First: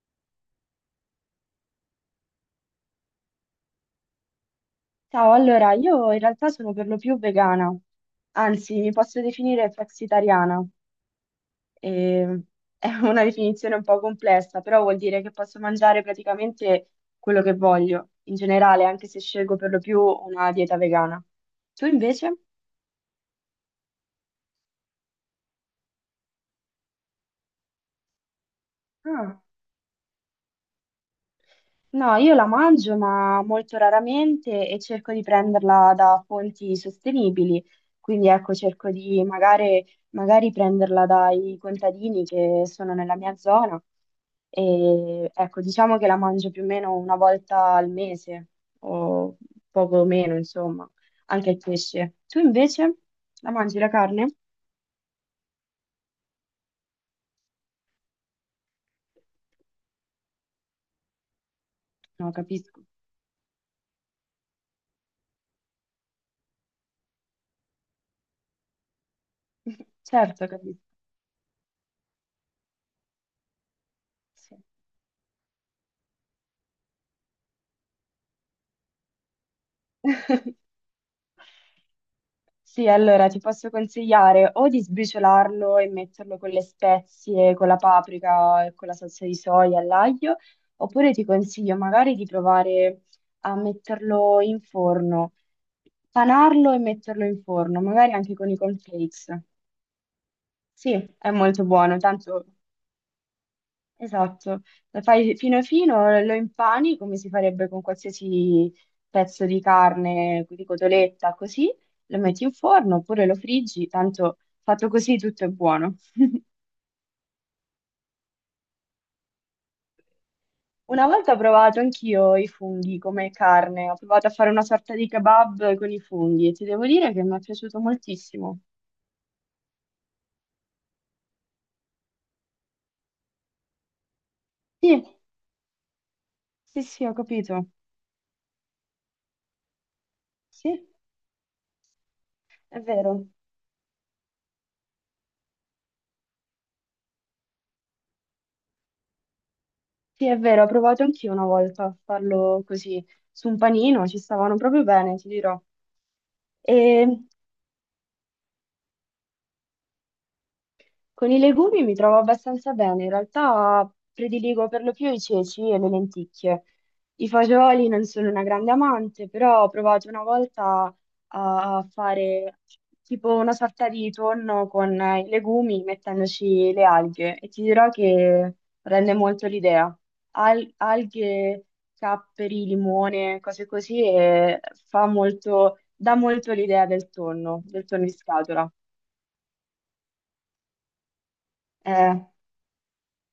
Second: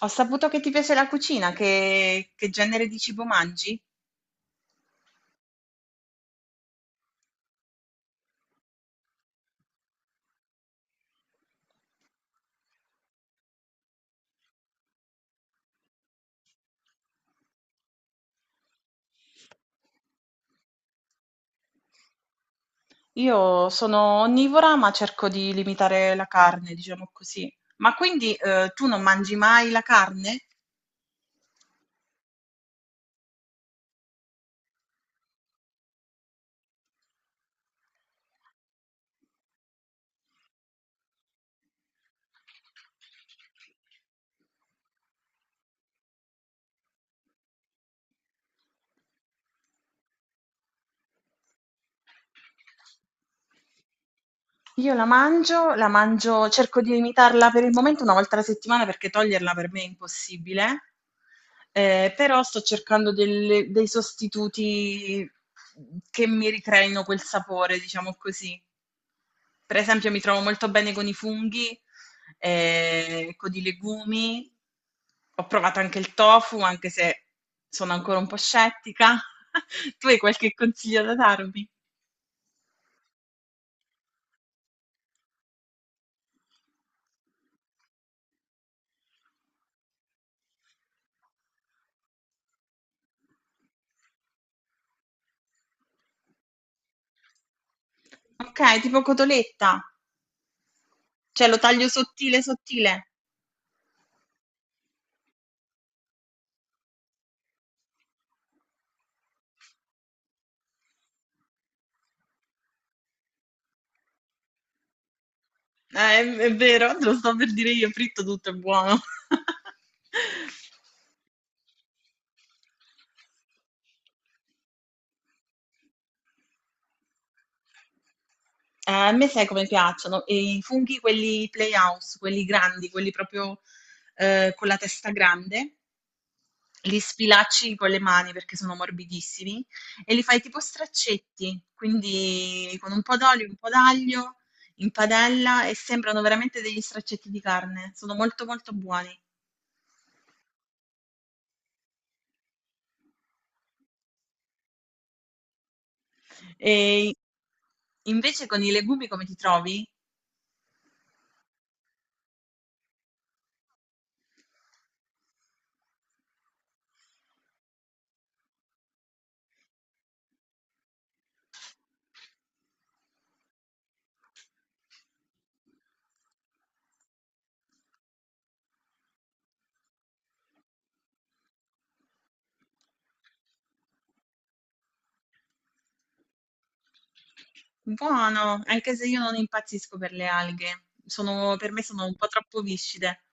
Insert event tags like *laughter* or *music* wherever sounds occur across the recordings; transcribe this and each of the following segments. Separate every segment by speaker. Speaker 1: Ho saputo che ti piace la cucina, che genere di cibo mangi?
Speaker 2: Ciao, allora io in realtà sono per lo più vegana, anzi mi posso definire flexitariana, e- è una definizione un po' complessa, però vuol dire che posso mangiare praticamente quello che voglio, in generale, anche se scelgo per lo più una dieta vegana. Tu invece?
Speaker 1: Io sono onnivora, ma cerco di limitare la carne, diciamo così. Ma quindi tu non mangi mai la carne?
Speaker 2: No, io la mangio, ma molto raramente e cerco di prenderla da fonti sostenibili. Quindi ecco, cerco di magari, magari prenderla dai contadini che sono nella mia zona. E ecco, diciamo che la mangio più o meno una volta al mese o poco meno, insomma, anche il pesce. Tu invece la mangi la carne?
Speaker 1: Io la mangio, cerco di limitarla per il momento una volta alla settimana perché toglierla per me è impossibile.
Speaker 2: No,
Speaker 1: Però sto
Speaker 2: capisco.
Speaker 1: cercando dei sostituti che mi ricreino quel sapore, diciamo così. Per
Speaker 2: *laughs*
Speaker 1: esempio mi trovo
Speaker 2: Certo,
Speaker 1: molto
Speaker 2: capisco.
Speaker 1: bene con i funghi, con i legumi.
Speaker 2: Sì.
Speaker 1: Ho provato anche il tofu, anche se sono ancora un po' scettica. *laughs* Tu hai
Speaker 2: *laughs*
Speaker 1: qualche consiglio da darmi?
Speaker 2: Sì, allora ti posso consigliare o di sbriciolarlo e metterlo con le spezie, con la paprika e con la salsa di soia all'aglio, oppure ti consiglio magari di provare a metterlo in forno, panarlo e metterlo in forno, magari anche con i
Speaker 1: Okay, tipo
Speaker 2: cornflakes.
Speaker 1: cotoletta,
Speaker 2: Sì, è
Speaker 1: cioè lo
Speaker 2: molto
Speaker 1: taglio
Speaker 2: buono,
Speaker 1: sottile,
Speaker 2: tanto.
Speaker 1: sottile.
Speaker 2: Esatto, lo fai fino fino, lo impani come si farebbe con qualsiasi pezzo di carne, di cotoletta, così, lo metti in forno oppure lo friggi, tanto fatto così tutto è buono.
Speaker 1: È vero, te lo stavo per dire io, fritto tutto è buono. *laughs*
Speaker 2: Una volta ho provato anch'io i funghi come carne, ho provato a fare una sorta di kebab con i funghi e ti devo dire che mi è piaciuto moltissimo.
Speaker 1: A me sai come piacciono? E i funghi quelli Playhouse, quelli grandi, quelli proprio, con la testa
Speaker 2: Sì,
Speaker 1: grande.
Speaker 2: sì,
Speaker 1: Li
Speaker 2: sì, ho capito.
Speaker 1: sfilacci con le mani perché sono morbidissimi e li fai tipo
Speaker 2: Sì,
Speaker 1: straccetti, quindi
Speaker 2: è
Speaker 1: con un po'
Speaker 2: vero.
Speaker 1: d'olio, un po' d'aglio in padella e sembrano veramente degli straccetti di carne. Sono molto molto buoni.
Speaker 2: Sì, è vero, ho provato anch'io una volta a farlo così su un panino, ci stavano proprio bene, ti dirò. E
Speaker 1: E invece con i legumi come ti trovi?
Speaker 2: con i legumi mi trovo abbastanza bene, in realtà prediligo per lo più i ceci e le lenticchie. I fagioli non sono una grande amante, però ho provato una volta a fare tipo una sorta di tonno con i legumi mettendoci le alghe e ti dirò che rende molto l'idea. Alghe, capperi, limone, cose così e fa molto, dà molto l'idea del tonno in
Speaker 1: Buono,
Speaker 2: scatola.
Speaker 1: anche se io non impazzisco per le alghe. Per me sono
Speaker 2: Eh.
Speaker 1: un po' troppo viscide.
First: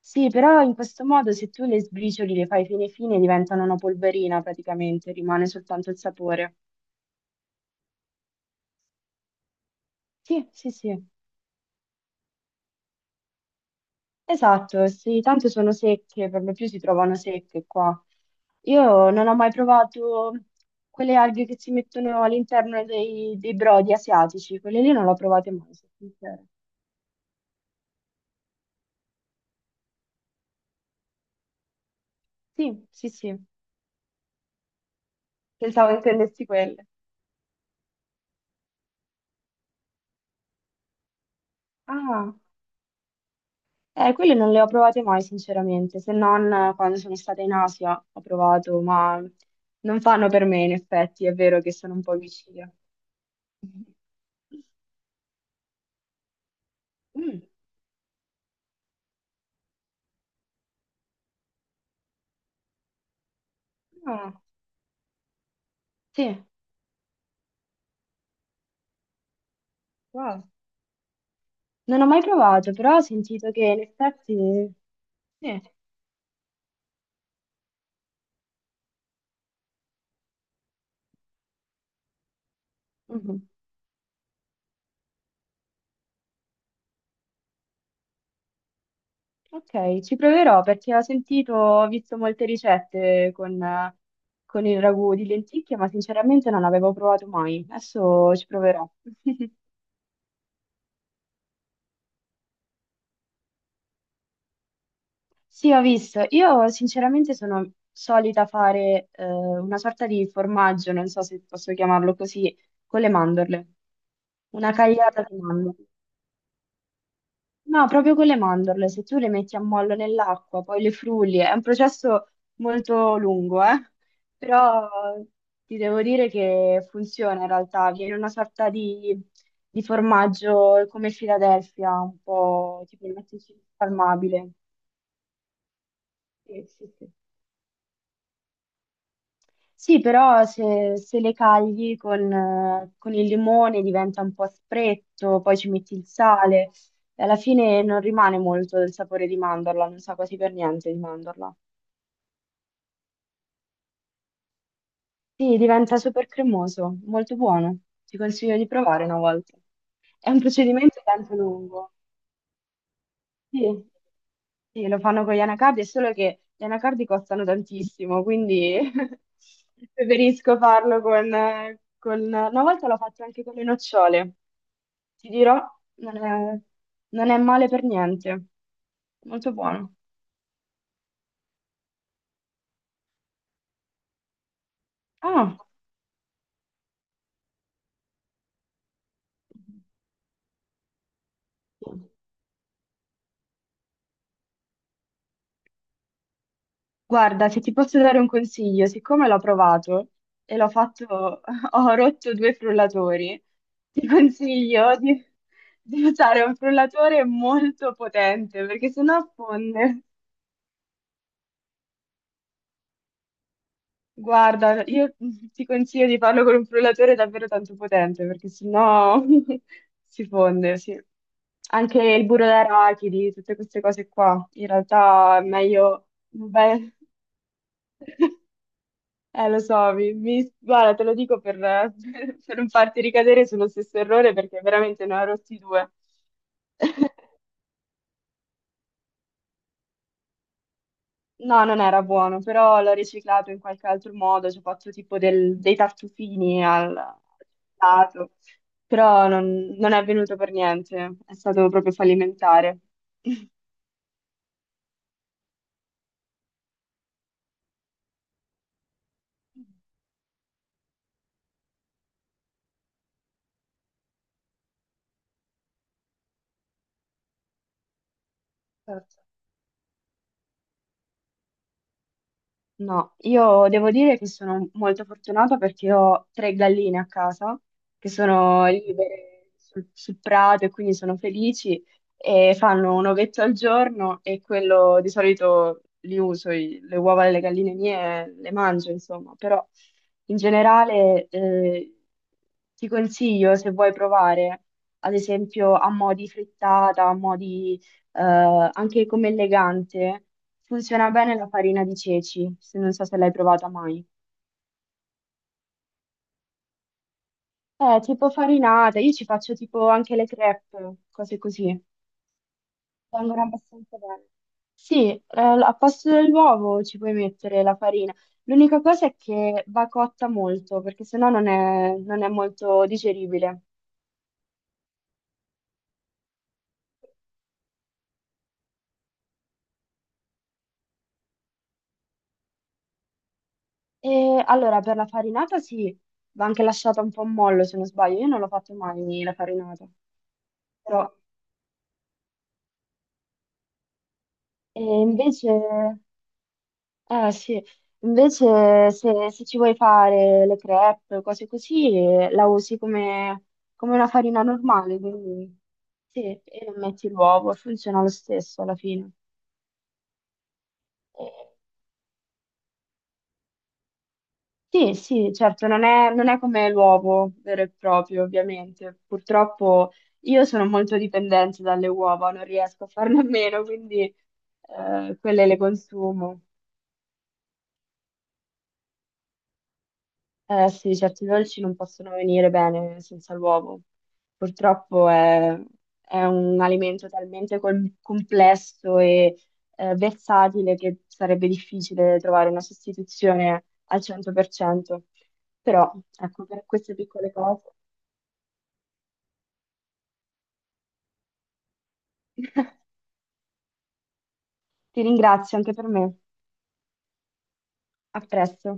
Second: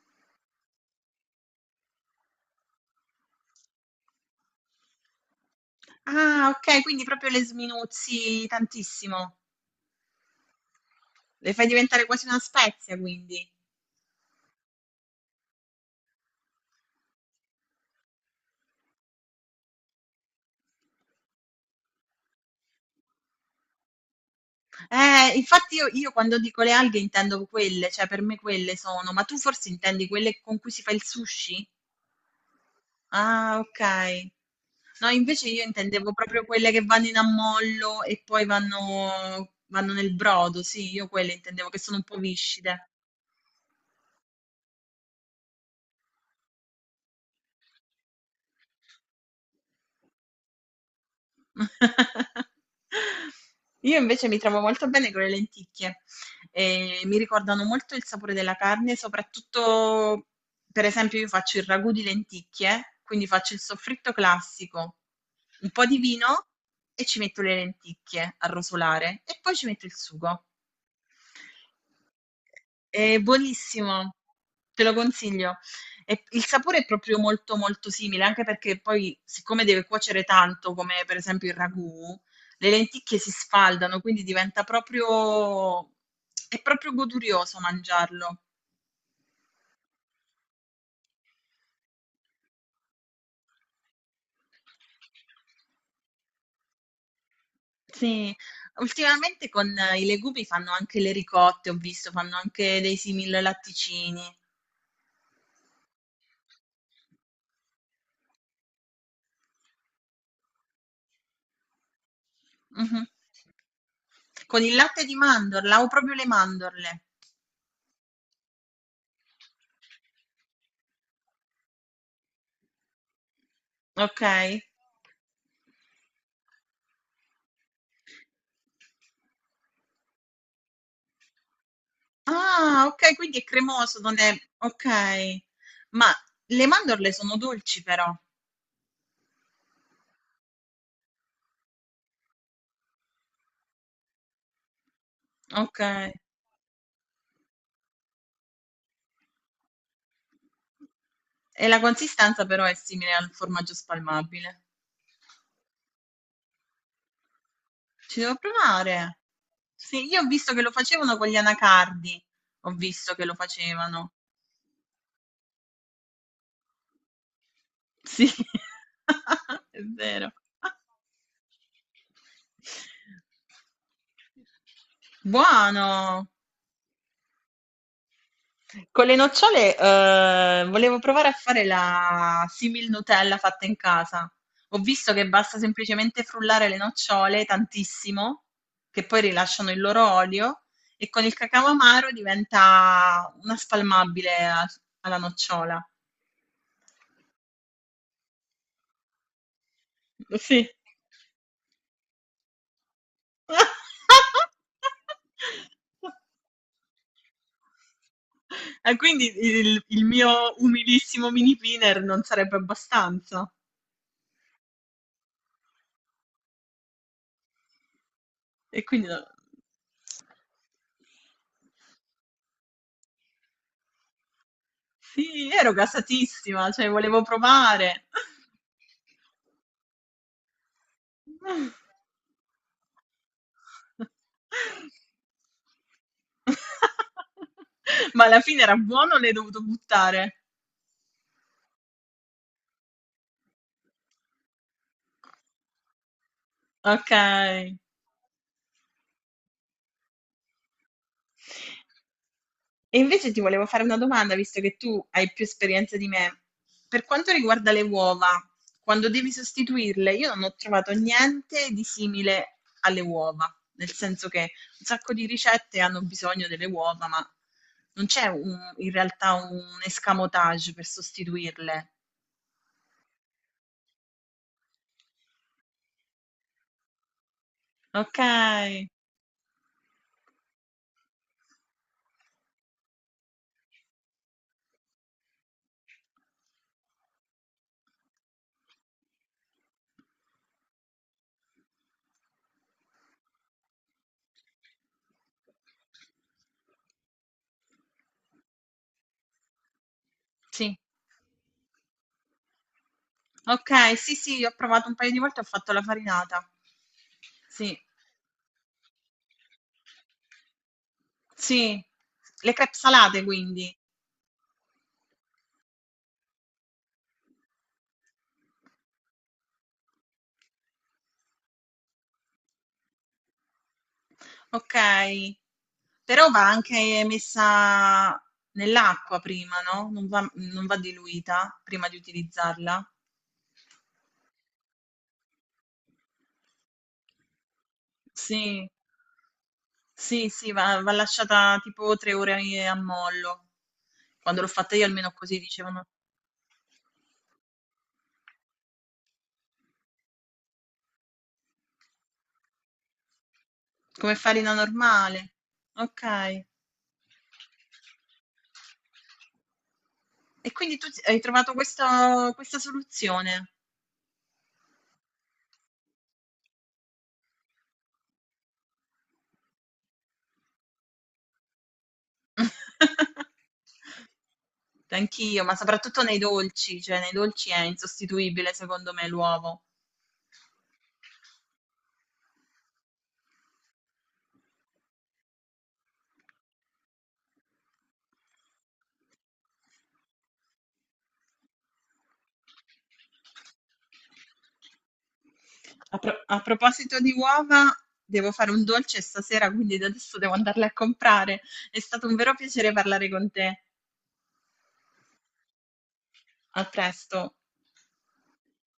Speaker 2: Sì, però in questo modo se tu le sbricioli, le fai fine fine, diventano una polverina praticamente, rimane soltanto il
Speaker 1: Ah,
Speaker 2: sapore.
Speaker 1: ok, quindi proprio le sminuzzi tantissimo.
Speaker 2: Sì, sì, sì,
Speaker 1: Le fai diventare quasi una spezia, quindi.
Speaker 2: esatto, sì, tanto sono secche, per lo più si trovano secche qua. Io non ho mai provato quelle alghe che si mettono all'interno dei brodi asiatici, quelle lì non le ho provate mai,
Speaker 1: Infatti io,
Speaker 2: sono
Speaker 1: io quando
Speaker 2: sincera.
Speaker 1: dico le alghe intendo quelle, cioè per me quelle sono, ma tu forse intendi quelle con cui si fa il sushi?
Speaker 2: Sì, sì, sì,
Speaker 1: Ah, ok. No, invece io
Speaker 2: pensavo
Speaker 1: intendevo proprio
Speaker 2: intendessi
Speaker 1: quelle che
Speaker 2: quelle.
Speaker 1: vanno in ammollo e poi vanno nel brodo, sì, io quelle intendevo che sono un po'
Speaker 2: Ah.
Speaker 1: viscide.
Speaker 2: Quelle non le ho provate mai, sinceramente, se non quando sono stata in Asia ho provato, ma non fanno per me, in effetti, è vero che sono un po' vicina.
Speaker 1: *laughs* Io invece mi trovo molto bene con le lenticchie, e mi
Speaker 2: Mm,
Speaker 1: ricordano molto il sapore della carne, soprattutto per esempio io faccio il ragù di lenticchie, quindi faccio il soffritto
Speaker 2: ah,
Speaker 1: classico, un po' di
Speaker 2: sì,
Speaker 1: vino e ci metto le lenticchie a rosolare e poi ci metto il sugo.
Speaker 2: wow. Non ho mai provato, però ho
Speaker 1: È
Speaker 2: sentito che in
Speaker 1: buonissimo,
Speaker 2: effetti...
Speaker 1: te lo consiglio.
Speaker 2: Sì.
Speaker 1: E il sapore è proprio molto molto simile, anche perché poi, siccome deve cuocere tanto, come per esempio il ragù, le lenticchie si
Speaker 2: Mhm.
Speaker 1: sfaldano, quindi diventa proprio... è proprio godurioso mangiarlo.
Speaker 2: Ok, ci proverò perché ho sentito, ho visto molte ricette con il ragù di lenticchie, ma sinceramente non avevo provato mai.
Speaker 1: Sì,
Speaker 2: Adesso ci proverò.
Speaker 1: ultimamente con i legumi fanno anche le ricotte, ho visto, fanno anche dei simili latticini.
Speaker 2: Sì, ho visto. Io sinceramente sono solita fare una sorta di formaggio, non so se posso chiamarlo così, con
Speaker 1: Mhm.
Speaker 2: le mandorle.
Speaker 1: Con
Speaker 2: Una
Speaker 1: il latte di
Speaker 2: cagliata di
Speaker 1: mandorla
Speaker 2: mandorle.
Speaker 1: o proprio le mandorle.
Speaker 2: No, proprio con le mandorle, se tu le metti a mollo nell'acqua, poi le frulli, è un processo molto lungo, eh?
Speaker 1: Ok?
Speaker 2: Però ti devo dire che funziona in realtà, viene una sorta di formaggio come Philadelphia, un
Speaker 1: Ah,
Speaker 2: po' tipo
Speaker 1: okay,
Speaker 2: il
Speaker 1: quindi è cremoso, non è
Speaker 2: salmabile.
Speaker 1: okay. Ma
Speaker 2: Sì,
Speaker 1: le
Speaker 2: sì,
Speaker 1: mandorle
Speaker 2: sì.
Speaker 1: sono dolci però.
Speaker 2: Sì, però se, se le cagli con il limone diventa un po' aspretto, poi ci metti il
Speaker 1: Okay.
Speaker 2: sale e alla fine non rimane molto del sapore di mandorla, non sa quasi per niente di mandorla.
Speaker 1: E la consistenza però è simile al formaggio spalmabile.
Speaker 2: Sì, diventa super cremoso, molto buono. Ti
Speaker 1: Ci devo
Speaker 2: consiglio di provare una
Speaker 1: provare.
Speaker 2: volta.
Speaker 1: Sì, io ho
Speaker 2: È un
Speaker 1: visto che lo
Speaker 2: procedimento
Speaker 1: facevano con
Speaker 2: tanto
Speaker 1: gli
Speaker 2: lungo.
Speaker 1: anacardi. Ho visto che lo
Speaker 2: Sì.
Speaker 1: facevano.
Speaker 2: Sì, lo fanno con gli anacardi, è solo che gli anacardi costano tantissimo,
Speaker 1: Sì,
Speaker 2: quindi *laughs*
Speaker 1: *laughs* è vero.
Speaker 2: preferisco farlo con... Una volta l'ho fatto anche con le nocciole, ti dirò, non
Speaker 1: Buono!
Speaker 2: è, non è male per niente,
Speaker 1: Con le
Speaker 2: molto
Speaker 1: nocciole,
Speaker 2: buono.
Speaker 1: volevo provare a fare la simil Nutella fatta in casa. Ho visto che basta
Speaker 2: Ah,
Speaker 1: semplicemente frullare le nocciole tantissimo, che poi rilasciano il loro olio, e con il cacao amaro diventa una spalmabile alla nocciola.
Speaker 2: guarda, se ti posso dare un consiglio, siccome l'ho provato e
Speaker 1: Sì.
Speaker 2: l'ho fatto, *laughs* ho rotto due frullatori, ti consiglio di
Speaker 1: *laughs*
Speaker 2: usare un frullatore molto potente perché
Speaker 1: E
Speaker 2: sennò
Speaker 1: quindi il,
Speaker 2: fonde.
Speaker 1: il mio umilissimo mini pinner non sarebbe abbastanza.
Speaker 2: Guarda, io ti consiglio di farlo con un frullatore davvero tanto potente perché
Speaker 1: E quindi
Speaker 2: sennò *laughs* si fonde, sì. Anche il burro d'arachidi, tutte queste cose qua, in realtà è
Speaker 1: sì, ero
Speaker 2: meglio...
Speaker 1: gasatissima, cioè
Speaker 2: Beh.
Speaker 1: volevo provare.
Speaker 2: Lo so, guarda, te lo dico per, *laughs*
Speaker 1: *laughs*
Speaker 2: per non farti ricadere sullo stesso errore perché veramente ne ho rotti due.
Speaker 1: *laughs* Ma alla fine era buono o l'hai dovuto buttare?
Speaker 2: No, non era buono, però l'ho riciclato in qualche altro modo, ci ho fatto tipo dei tartufini al
Speaker 1: Ok.
Speaker 2: al lato, però non è venuto per niente, è stato proprio fallimentare.
Speaker 1: E
Speaker 2: *laughs*
Speaker 1: invece ti volevo fare una domanda, visto che tu hai più esperienza di me. Per quanto riguarda le uova, quando devi sostituirle, io non ho trovato niente di simile alle uova, nel senso che un sacco di ricette hanno bisogno delle uova, ma non c'è in
Speaker 2: Certo.
Speaker 1: realtà un escamotage per sostituirle.
Speaker 2: No, io devo dire che sono molto fortunata perché ho tre galline a casa che
Speaker 1: Ok,
Speaker 2: sono libere sul, sul prato e quindi sono felici e fanno un ovetto al giorno e quello di solito li uso, le uova delle galline mie le mangio, insomma, però in generale ti consiglio se vuoi provare, ad esempio a mo' di frittata, a mo' di eh, anche come elegante.
Speaker 1: sì,
Speaker 2: Funziona bene la farina di ceci, se non so se l'hai provata
Speaker 1: ok,
Speaker 2: mai.
Speaker 1: sì, sì, ho provato un paio di volte, ho fatto la farinata. Sì,
Speaker 2: Tipo farinata, io ci faccio tipo anche le crepe, cose
Speaker 1: sì,
Speaker 2: così.
Speaker 1: le crepe salate
Speaker 2: Vengono
Speaker 1: quindi.
Speaker 2: abbastanza bene. Sì, al posto dell'uovo ci puoi mettere la farina. L'unica cosa è che va cotta molto, perché sennò non è molto digeribile.
Speaker 1: Okay. Però va anche messa nell'acqua prima, no, non va diluita prima di utilizzarla?
Speaker 2: E allora, per la farinata sì, va anche lasciata un po' a mollo, se non sbaglio. Io non l'ho
Speaker 1: Sì,
Speaker 2: fatto mai la farinata.
Speaker 1: sì, sì, va
Speaker 2: Però,
Speaker 1: lasciata tipo 3 ore i a mollo. Quando l'ho fatta
Speaker 2: e
Speaker 1: io almeno così
Speaker 2: invece...
Speaker 1: dicevano.
Speaker 2: Eh sì, invece se, se ci vuoi fare le crepe, cose così, la usi come, come una
Speaker 1: Come
Speaker 2: farina
Speaker 1: farina
Speaker 2: normale,
Speaker 1: normale.
Speaker 2: quindi sì,
Speaker 1: Okay.
Speaker 2: e non metti l'uovo, funziona lo stesso alla fine.
Speaker 1: E quindi tu s hai trovato
Speaker 2: Eh,
Speaker 1: questa soluzione.
Speaker 2: sì, sì, certo, non è come l'uovo vero e proprio, ovviamente. Purtroppo io sono molto dipendente dalle uova, non riesco a farne a meno,
Speaker 1: *laughs*
Speaker 2: quindi
Speaker 1: Anch'io,
Speaker 2: quelle
Speaker 1: ma
Speaker 2: le
Speaker 1: soprattutto nei
Speaker 2: consumo.
Speaker 1: dolci, cioè nei dolci è insostituibile secondo me l'uovo.
Speaker 2: Eh sì, certi dolci non possono venire bene senza l'uovo. Purtroppo è un alimento talmente complesso e versatile che sarebbe difficile trovare una sostituzione al 100%. Però,
Speaker 1: A
Speaker 2: ecco, per queste
Speaker 1: proposito di
Speaker 2: piccole cose
Speaker 1: uova, devo fare un dolce stasera, quindi da adesso devo andarle a comprare. È stato un vero piacere
Speaker 2: *laughs*
Speaker 1: parlare con te.
Speaker 2: ti ringrazio anche per me.
Speaker 1: A presto.
Speaker 2: A presto.